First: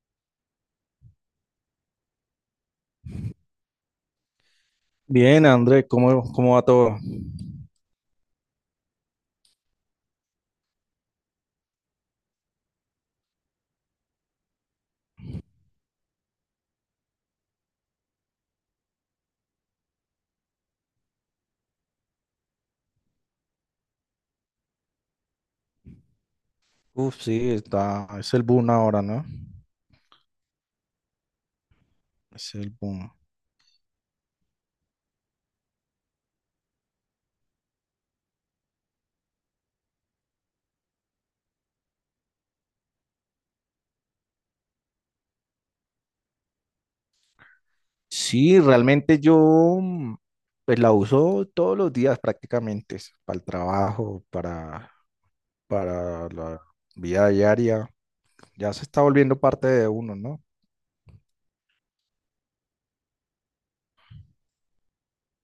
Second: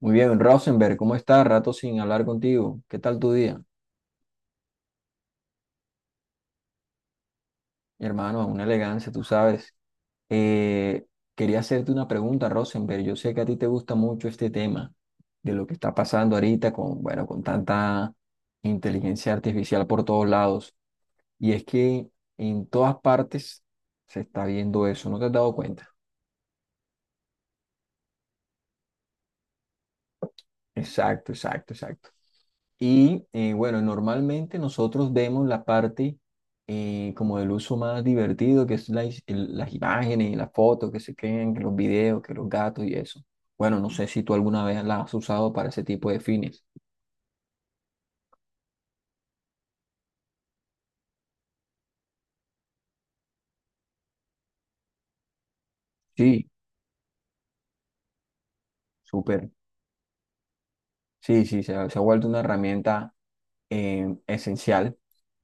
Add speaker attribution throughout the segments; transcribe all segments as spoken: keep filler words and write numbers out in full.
Speaker 1: Muy bien, Rosenberg, ¿cómo estás? Rato sin hablar contigo. ¿Qué tal tu día?
Speaker 2: Bien, Andrés, ¿cómo, cómo va todo?
Speaker 1: Mi hermano, una elegancia, tú sabes. Eh, quería hacerte una pregunta, Rosenberg. Yo sé que a ti te gusta mucho este tema de lo que está pasando ahorita con, bueno, con tanta inteligencia artificial por todos lados. Y es que en todas partes se está viendo eso, ¿no te has dado cuenta?
Speaker 2: Uf, sí, está, es el boom ahora, ¿no?
Speaker 1: Exacto, exacto, exacto.
Speaker 2: Es el boom.
Speaker 1: Y eh, bueno, normalmente nosotros vemos la parte eh, como del uso más divertido, que es la is- el- las imágenes, las fotos que se crean, que los videos, que los gatos y eso. Bueno, no sé si tú alguna vez la has usado para ese tipo de fines.
Speaker 2: Sí, realmente yo mm, pues la uso todos los días prácticamente, es para el trabajo, para, para
Speaker 1: Sí,
Speaker 2: la vida diaria. Ya se está volviendo
Speaker 1: súper.
Speaker 2: parte de uno, ¿no?
Speaker 1: Sí, sí, se ha, se ha vuelto una herramienta eh, esencial.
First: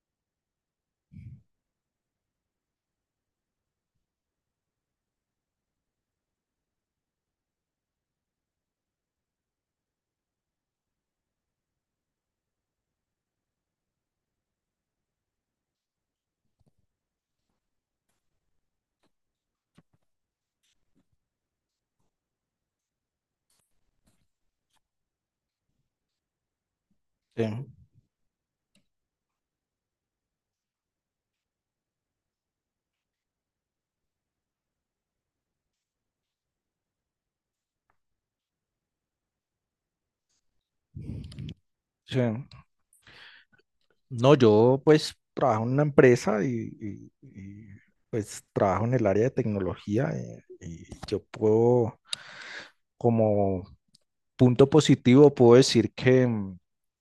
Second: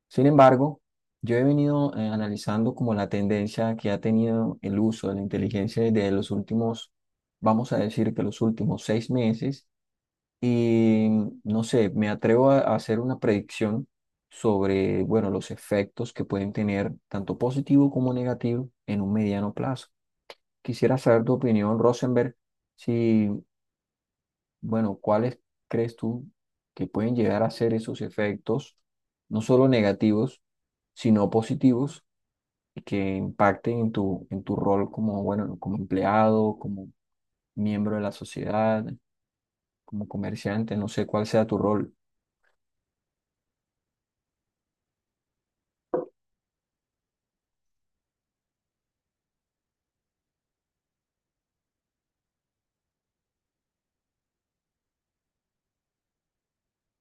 Speaker 1: Sin embargo, yo he venido eh, analizando como la tendencia que ha tenido el uso de la inteligencia desde los últimos, vamos a decir que los últimos seis meses. Y no sé, me atrevo a a hacer una predicción sobre, bueno, los efectos que pueden tener tanto positivo como negativo en un mediano plazo. Quisiera saber tu opinión, Rosenberg, si, bueno, cuáles crees tú que pueden llegar
Speaker 2: Sí,
Speaker 1: a ser esos efectos, no solo negativos, sino positivos, y que impacten en tu, en tu rol como, bueno, como empleado, como miembro de la sociedad, como comerciante, no sé cuál sea tu rol.
Speaker 2: sí. No, yo pues trabajo en una empresa y, y- y, pues trabajo en el área de tecnología eh, y yo puedo como punto positivo, puedo decir que, mm,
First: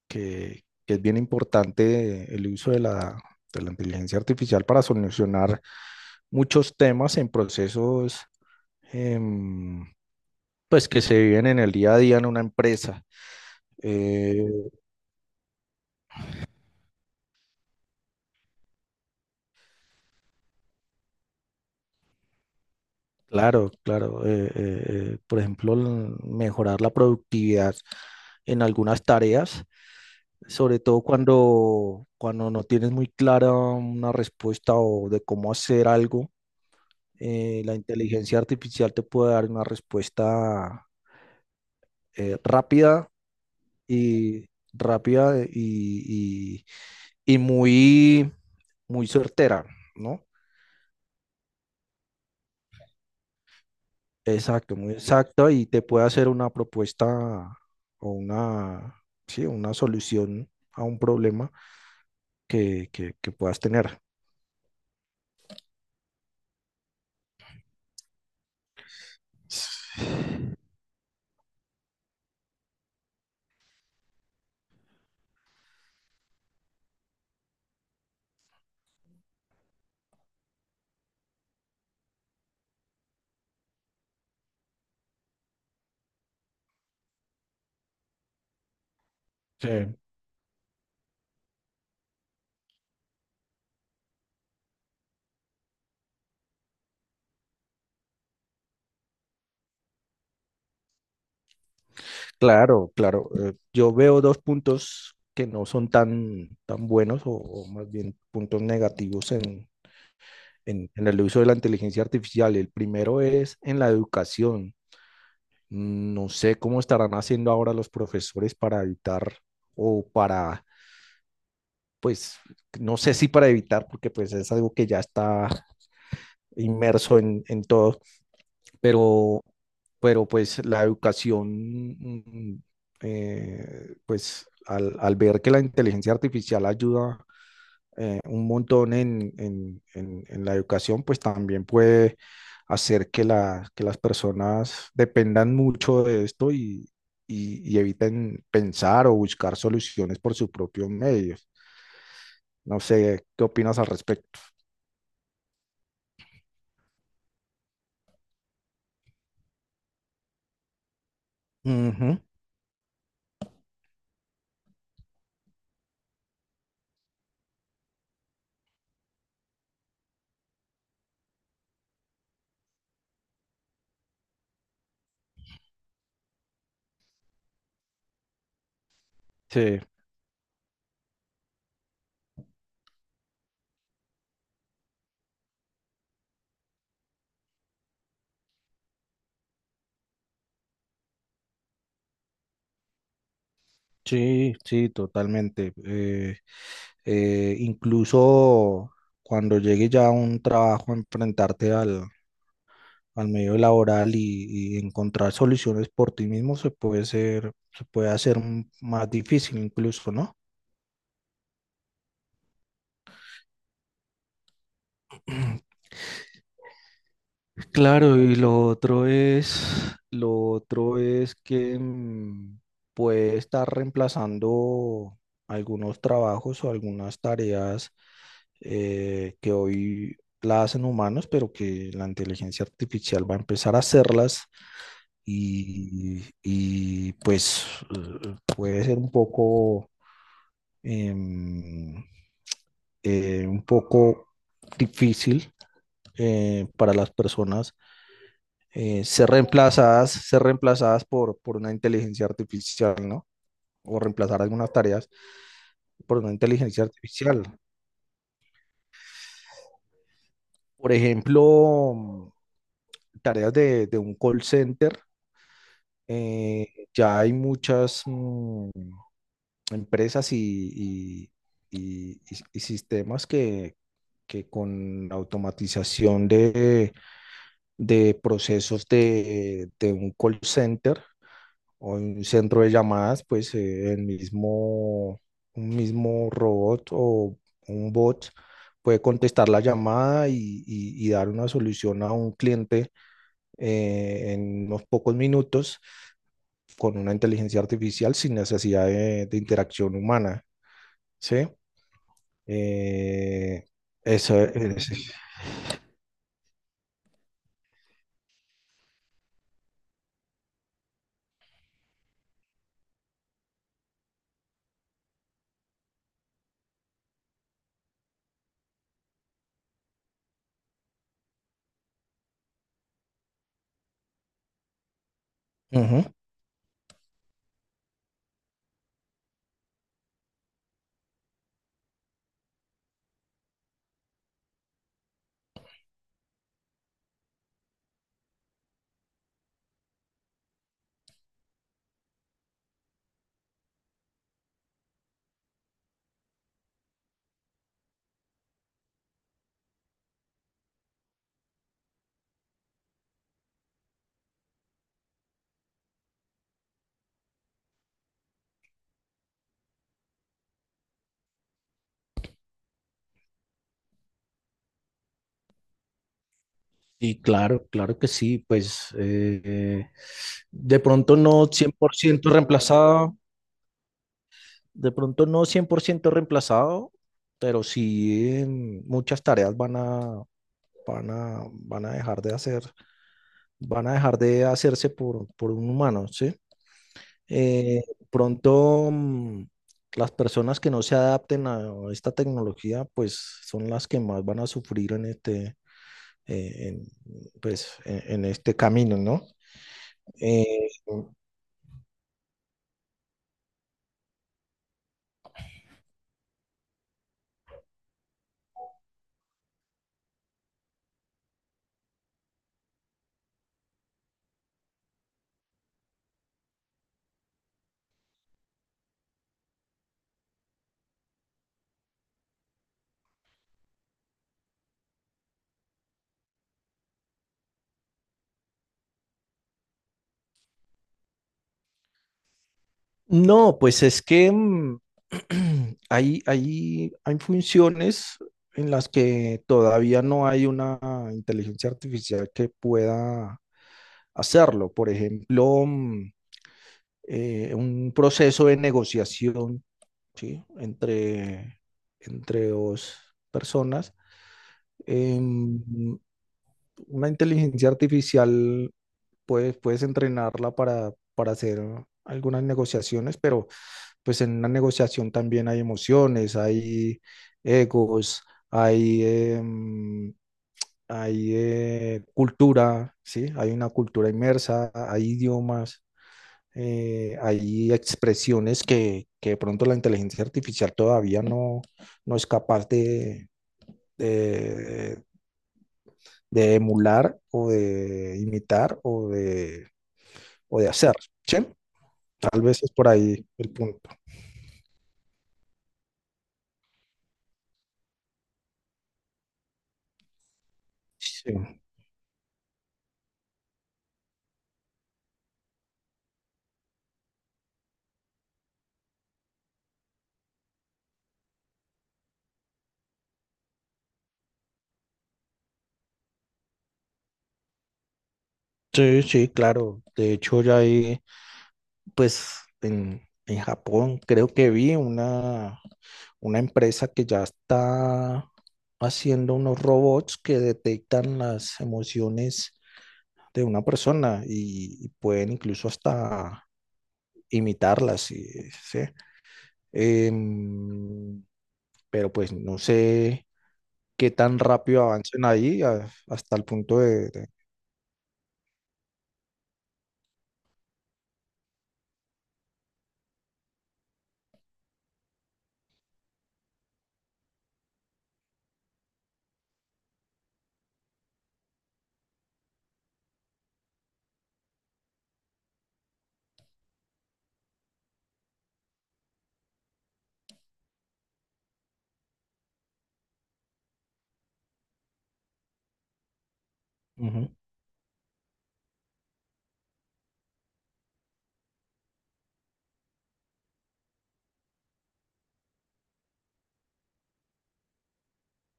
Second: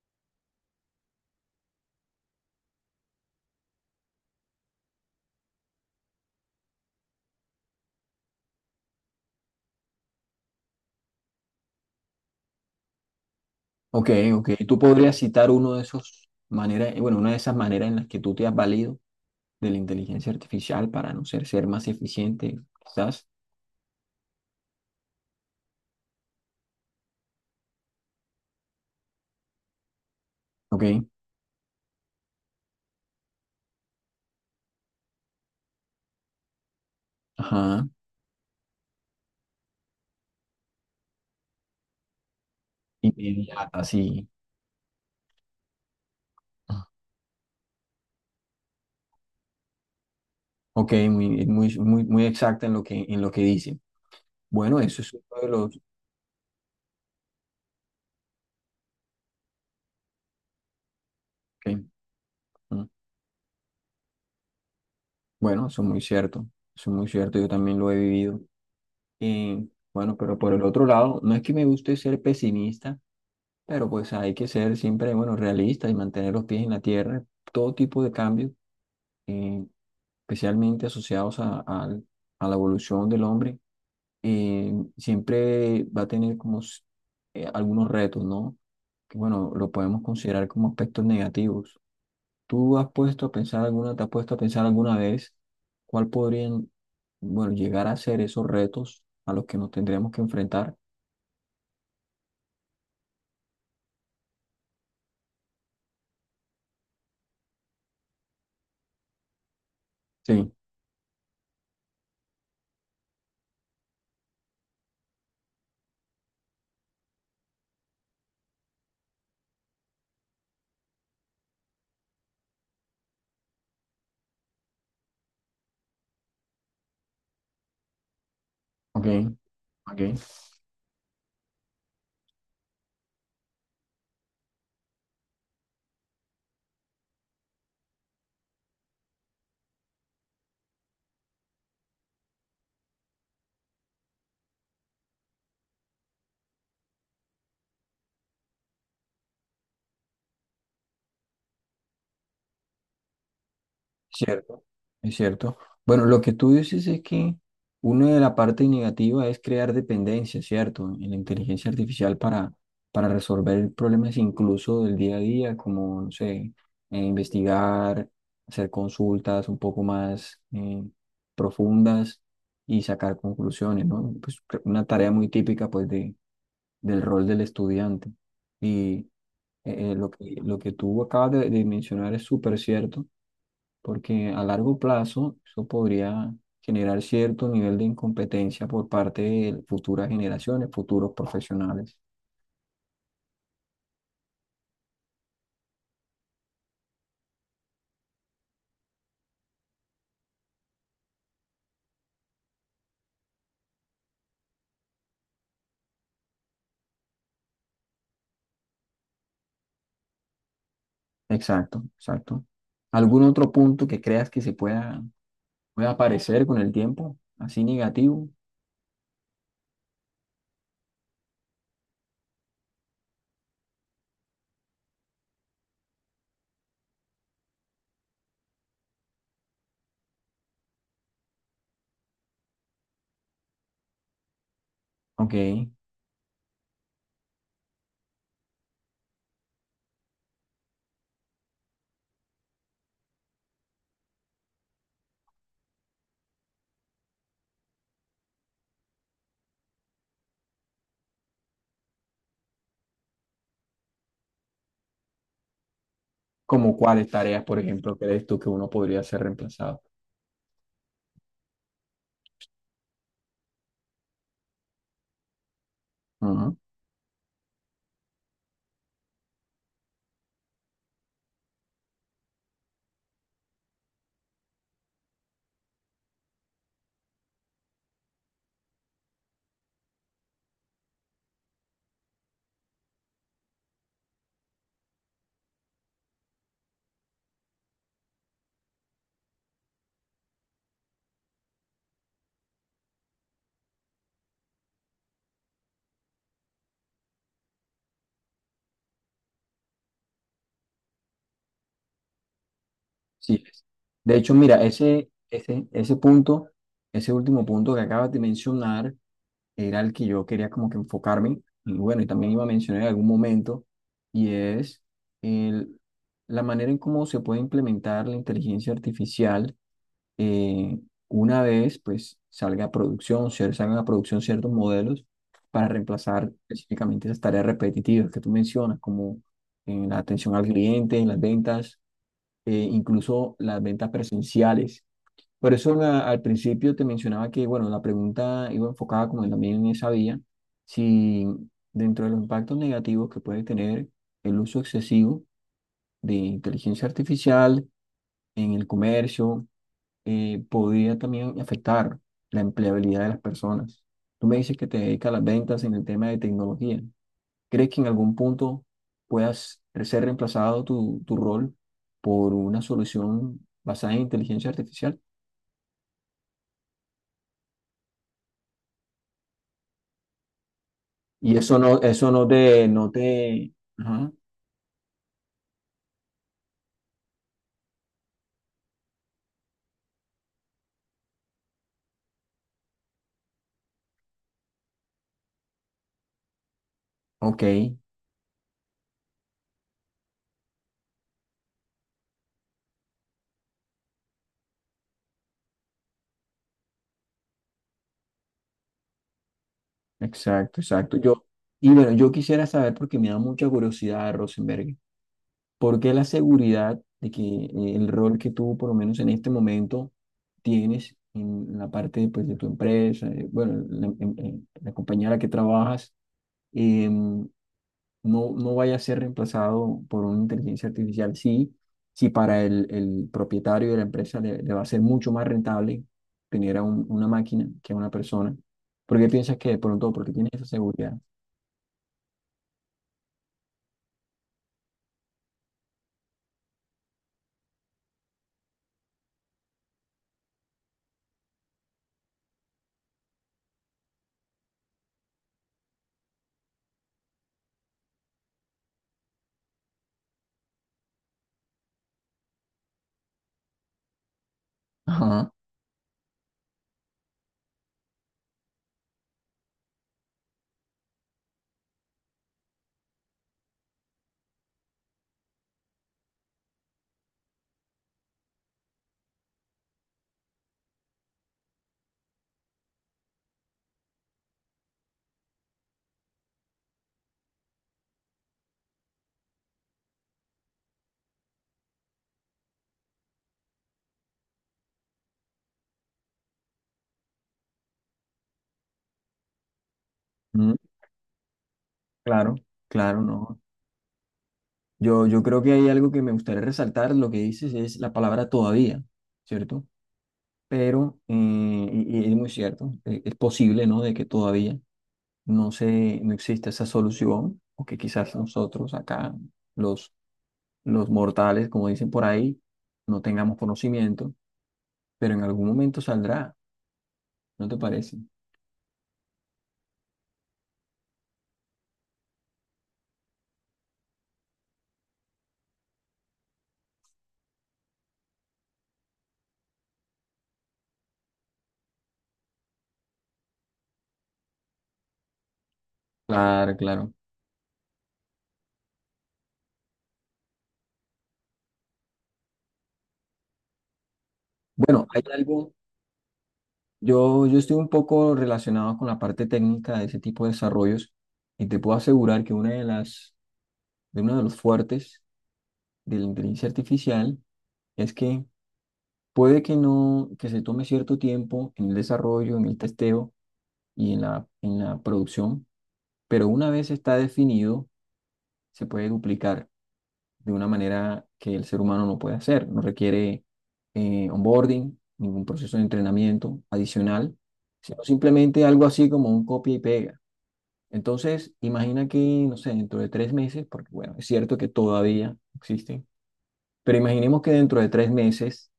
Speaker 2: que, que es bien importante el uso de la, de la inteligencia artificial para solucionar muchos temas en procesos em, pues que se viven en el día a día en una empresa.
Speaker 1: Ok,
Speaker 2: Eh,
Speaker 1: ok. ¿Tú podrías citar uno de esos maneras, eh, bueno, una de esas maneras en las que tú te has valido de la inteligencia artificial para no ser, ser más eficiente, quizás?
Speaker 2: claro, claro. Eh, eh, eh, por ejemplo, l- mejorar la productividad en algunas tareas, sobre
Speaker 1: Ok,
Speaker 2: todo cuando, cuando no tienes muy clara una respuesta o de cómo hacer algo. Eh, la
Speaker 1: ajá,
Speaker 2: inteligencia artificial te puede dar una respuesta eh, rápida
Speaker 1: inmediata, sí.
Speaker 2: y rápida y, y- y muy, muy certera, ¿no?
Speaker 1: Ok, muy, muy, muy, muy exacta en lo que, en lo que dice.
Speaker 2: Exacto,
Speaker 1: Bueno,
Speaker 2: muy
Speaker 1: eso es uno de
Speaker 2: exacta y
Speaker 1: los...
Speaker 2: te puede hacer una propuesta o una, sí, una solución a un problema
Speaker 1: Ok, mm,
Speaker 2: que, que, que puedas tener.
Speaker 1: bueno, eso es muy cierto, eso es muy cierto, yo también lo he vivido.
Speaker 2: Sí,
Speaker 1: Eh, bueno, pero por el otro lado, no es que me guste ser pesimista, pero pues hay que ser siempre, bueno, realistas y mantener los pies en la tierra. Todo tipo de cambios, eh, especialmente asociados a, al- a la evolución del hombre, eh, siempre va a tener como s- eh, algunos retos, ¿no? Que bueno, lo podemos considerar como aspectos negativos. ¿Tú has puesto a pensar alguna, te has puesto a pensar alguna vez cuál podrían, bueno, llegar a ser esos retos a los que nos tendríamos que enfrentar?
Speaker 2: claro, claro. Eh, yo veo dos puntos que no son tan, tan buenos o, o más bien puntos negativos en,
Speaker 1: Sí,
Speaker 2: en, en el uso de la inteligencia artificial. El primero es en la educación. No sé cómo estarán haciendo ahora los profesores para evitar o para, pues, no sé si para evitar, porque pues es algo que ya está inmerso en, en todo,
Speaker 1: ok,
Speaker 2: pero,
Speaker 1: ok.
Speaker 2: pero pues la educación, mm, eh, pues al, al ver que la inteligencia artificial ayuda eh, un montón en, en, en- en la educación, pues también puede hacer que, la- que las personas dependan mucho de esto y, y- y eviten pensar o buscar soluciones por sus propios medios. No sé, ¿qué opinas al respecto?
Speaker 1: Cierto, es cierto. Bueno, lo que tú dices es que una de la parte negativa es crear dependencia, ¿cierto? En la inteligencia artificial
Speaker 2: Ujú.
Speaker 1: para, para resolver problemas incluso del día a día, como, no sé, eh, investigar, hacer consultas un poco más eh, profundas y sacar conclusiones, ¿no? Pues cre- una tarea muy típica, pues, de, del rol del estudiante. Y
Speaker 2: Sí,
Speaker 1: eh, eh, lo que, lo que tú acabas de de mencionar es súper cierto porque a largo plazo eso podría generar cierto nivel de incompetencia por parte de futuras generaciones, futuros profesionales.
Speaker 2: sí, sí, totalmente. Eh, eh, incluso cuando llegue ya a un trabajo, enfrentarte al, al medio laboral y, y encontrar soluciones por ti mismo se puede ser, se puede hacer m- más difícil incluso, ¿no?
Speaker 1: Exacto, exacto. ¿Algún otro punto que creas que se pueda, pueda aparecer con el tiempo, así
Speaker 2: Claro,
Speaker 1: negativo?
Speaker 2: y lo otro es, lo otro es que mm, puede estar reemplazando algunos trabajos o algunas tareas eh, que hoy la hacen humanos, pero que la inteligencia artificial va a empezar a hacerlas,
Speaker 1: Ok.
Speaker 2: y, y pues eh, puede ser un poco eh, eh, un poco difícil eh, para las personas eh, ser reemplazadas, ser reemplazadas por, por una inteligencia artificial, ¿no? O reemplazar algunas tareas por una
Speaker 1: ¿Como
Speaker 2: inteligencia
Speaker 1: cuáles tareas,
Speaker 2: artificial.
Speaker 1: por ejemplo, crees tú que uno podría ser reemplazado?
Speaker 2: Por ejemplo, tareas de, de un call center.
Speaker 1: Ujú,
Speaker 2: eh, ya hay muchas mm, empresas y, y- y- y- y sistemas que, que con la automatización de, de procesos de, de un call center o un centro de llamadas, pues eh, el mismo, un mismo robot o un bot puede contestar la llamada y, y- y dar una solución a un cliente eh, en unos pocos minutos con una inteligencia artificial sin necesidad de, de interacción humana, ¿sí?
Speaker 1: sí. Es.
Speaker 2: Eh,
Speaker 1: De hecho,
Speaker 2: eso
Speaker 1: mira, ese,
Speaker 2: es.
Speaker 1: ese, ese punto, ese último punto que acabas de mencionar, era el que yo quería como que enfocarme, y bueno, y también iba a mencionar en algún momento, y es el, la manera en cómo se puede implementar la inteligencia artificial eh, una vez pues salga a producción, se salgan a producción ciertos modelos para
Speaker 2: Ujú.
Speaker 1: reemplazar específicamente esas tareas repetitivas que tú mencionas, como en la atención al cliente, en las ventas, eh, incluso las ventas presenciales. Por eso la- al principio te mencionaba que, bueno, la pregunta iba enfocada como también en esa vía, si dentro de los impactos negativos que puede tener el uso excesivo de inteligencia artificial en el comercio, eh, podría también afectar la empleabilidad de las personas. Tú me dices que te dedicas a las ventas en el tema de tecnología. ¿Crees que en algún punto puedas ser reemplazado tu, tu rol por una solución basada en inteligencia artificial?
Speaker 2: Y claro, claro que sí, pues eh, de pronto
Speaker 1: Y
Speaker 2: no
Speaker 1: eso
Speaker 2: cien
Speaker 1: no,
Speaker 2: por
Speaker 1: eso no
Speaker 2: ciento
Speaker 1: te, no
Speaker 2: reemplazado,
Speaker 1: te, ajá,
Speaker 2: de pronto no cien por ciento reemplazado, pero sí eh, muchas tareas van a, van a, van a dejar de hacer, van a dejar de hacerse por, por un humano, ¿sí?
Speaker 1: ok,
Speaker 2: Eh, Pronto mm, las personas que no se adapten a esta tecnología, pues son las que más van a sufrir en este, eh, en, pues, en, en este camino, ¿no? Eh,
Speaker 1: exacto, exacto. Yo, y bueno, yo quisiera saber, porque me da mucha curiosidad, Rosenberg, ¿por qué la seguridad de que eh, el rol que tú, por lo menos en este momento, tienes en la parte, pues, de tu empresa, eh, bueno, la, en- en la compañía en la que trabajas, em, no, no vaya a ser reemplazado por una inteligencia artificial. Sí, sí para el, el propietario de la empresa le, le va a ser mucho más rentable tener a un- una máquina que a una persona. ¿Por qué piensas que de pronto? Porque tienes esa seguridad.
Speaker 2: no, pues es que mm, hay, hay, hay funciones en las que todavía no hay una inteligencia artificial que pueda hacerlo. Por ejemplo, mm, eh, un proceso de negociación, ¿sí? Entre, entre dos personas.
Speaker 1: Ajá.
Speaker 2: em, una inteligencia artificial puedes, puedes entrenarla para, para hacer algunas negociaciones, pero pues en una negociación también hay emociones, hay egos, hay, em, hay eh, cultura, ¿sí? Hay una cultura inmersa, hay idiomas, eh, hay expresiones que, que de pronto la inteligencia artificial todavía no, no es capaz de, de, de emular o de imitar o de,
Speaker 1: Mm,
Speaker 2: o de hacer, ¿sí?
Speaker 1: claro,
Speaker 2: Tal vez es por
Speaker 1: claro,
Speaker 2: ahí
Speaker 1: no.
Speaker 2: el punto.
Speaker 1: Yo, yo creo que hay algo que me gustaría resaltar, lo que dices es la palabra todavía, ¿cierto? Pero,
Speaker 2: Sí,
Speaker 1: eh, y, y es muy cierto, eh, es posible, ¿no? De que todavía no se, no existe esa solución, o que quizás nosotros acá, los, los mortales, como dicen por ahí, no tengamos conocimiento, pero en algún momento saldrá, ¿no te parece?
Speaker 2: sí, sí, claro. De hecho, ya hay pues en, en Japón creo que vi una, una empresa que ya está haciendo unos robots que detectan las emociones de una persona y, y pueden incluso hasta
Speaker 1: Claro, claro.
Speaker 2: imitarlas. Y, ¿sí? Em, pero pues no sé qué tan rápido
Speaker 1: Bueno, hay
Speaker 2: avancen
Speaker 1: algo,
Speaker 2: ahí a- hasta el punto de...
Speaker 1: yo,
Speaker 2: de-
Speaker 1: yo estoy un poco relacionado con la parte técnica de ese tipo de desarrollos y te puedo asegurar que una de las, de uno de los fuertes de la inteligencia artificial es que puede que no, que se tome cierto tiempo en el desarrollo, en el testeo y en la, en la producción, pero una vez está definido, se puede duplicar de una manera que el ser humano no puede hacer. No requiere eh, onboarding, ningún proceso de entrenamiento adicional,
Speaker 2: Ujú.
Speaker 1: sino simplemente algo así como un copia y pega. Entonces, imagina que, no sé, dentro de tres meses, porque bueno, es cierto que todavía existen, pero imaginemos que dentro de tres meses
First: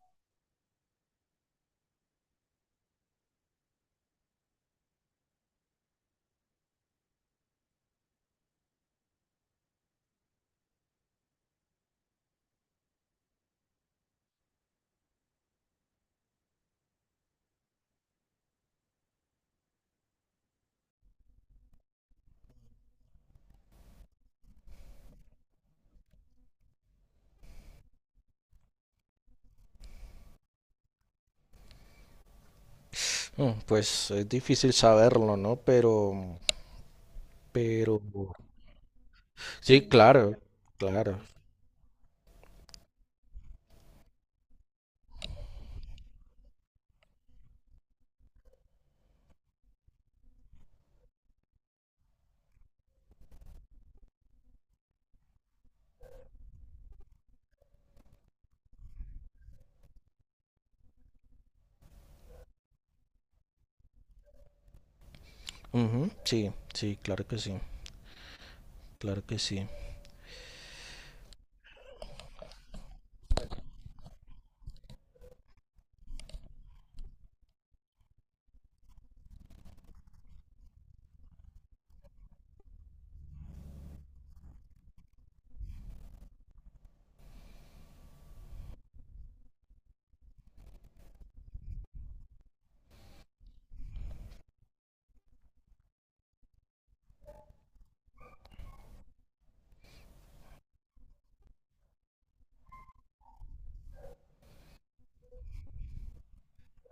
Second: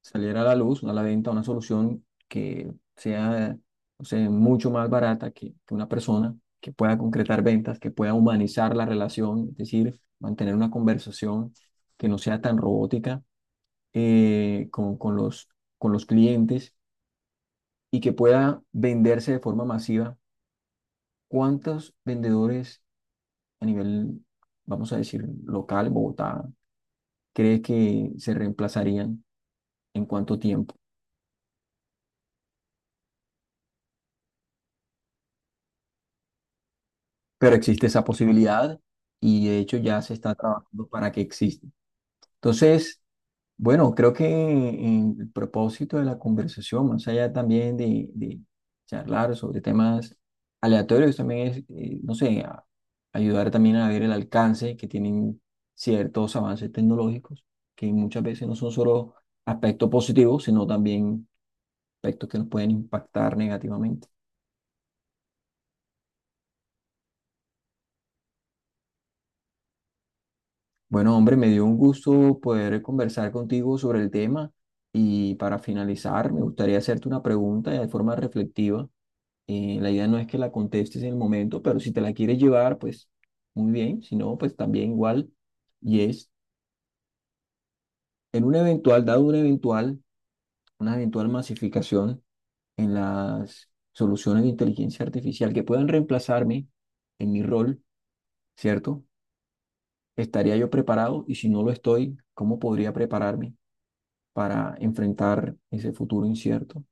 Speaker 1: saliera a la luz una venta, una solución que sea, o sea, mucho más barata que, que una persona, que pueda concretar ventas, que pueda humanizar la relación, es decir, mantener una conversación que no sea tan robótica eh, con, con los, con los clientes y que pueda venderse de forma masiva. ¿Cuántos vendedores a nivel, vamos a decir, local, Bogotá, crees que se reemplazarían en cuánto tiempo?
Speaker 2: Mm, pues es difícil saberlo, ¿no? Pero,
Speaker 1: Pero existe
Speaker 2: pero...
Speaker 1: esa posibilidad y de hecho
Speaker 2: Sí,
Speaker 1: ya se está
Speaker 2: claro,
Speaker 1: trabajando para
Speaker 2: claro.
Speaker 1: que exista. Entonces, bueno, creo que en el propósito de la conversación, más allá también de, de charlar sobre temas aleatorios, también es, eh, no sé, a- ayudar también a ver el alcance que tienen ciertos avances tecnológicos, que muchas veces no son solo aspectos positivos, sino también aspectos que nos pueden impactar negativamente.
Speaker 2: Ujú, sí, sí, claro que sí, claro que sí.
Speaker 1: Bueno, hombre, me dio un gusto poder conversar contigo sobre el tema y para finalizar me gustaría hacerte una pregunta de forma reflexiva. Eh, la idea no es que la contestes en el momento, pero si te la quieres llevar, pues muy bien, si no, pues también igual. Y es, en un eventual, dado un eventual, una eventual masificación en las soluciones de inteligencia artificial que puedan reemplazarme en mi rol, ¿cierto? ¿Estaría yo preparado? Y si no lo estoy, ¿cómo podría prepararme para enfrentar ese futuro incierto?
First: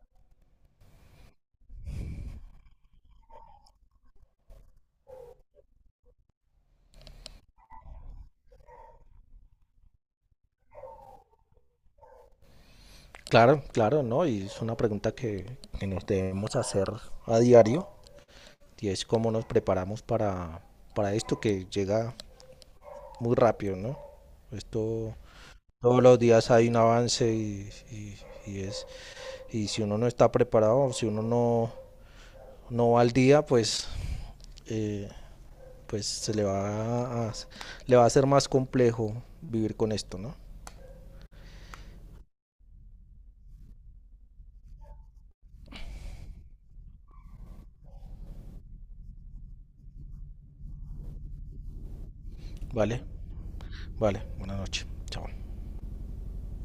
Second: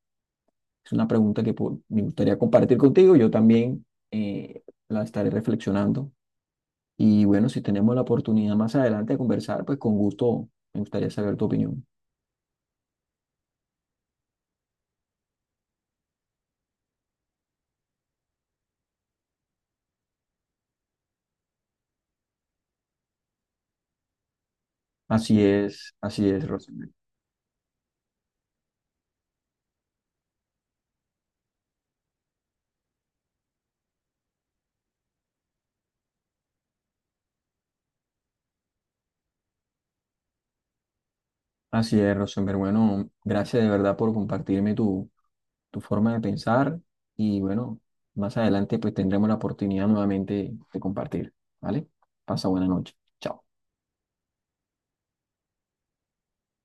Speaker 1: Es una pregunta que po- me gustaría compartir contigo. Yo también eh, la estaré reflexionando. Y bueno, si tenemos la oportunidad más adelante de conversar, pues con gusto me gustaría saber tu opinión.
Speaker 2: Claro, claro, ¿no? Y es una pregunta que, que nos debemos hacer a diario y es cómo nos preparamos para, para esto que llega muy rápido, ¿no? Esto,
Speaker 1: Así es,
Speaker 2: todos los
Speaker 1: así es,
Speaker 2: días hay un
Speaker 1: Rosenberg.
Speaker 2: avance y, y- y es, y si uno no está preparado, si uno no, no va al día, pues, eh, pues se le va a, le va a ser más complejo vivir con esto, ¿no?
Speaker 1: Así es, Rosenberg. Bueno, gracias de verdad por compartirme tu, tu forma de pensar. Y bueno, más adelante pues tendremos la oportunidad nuevamente de compartir. ¿Vale? Pasa buena noche.
Speaker 2: Vale,
Speaker 1: Chao.
Speaker 2: vale, buenas noches, chao.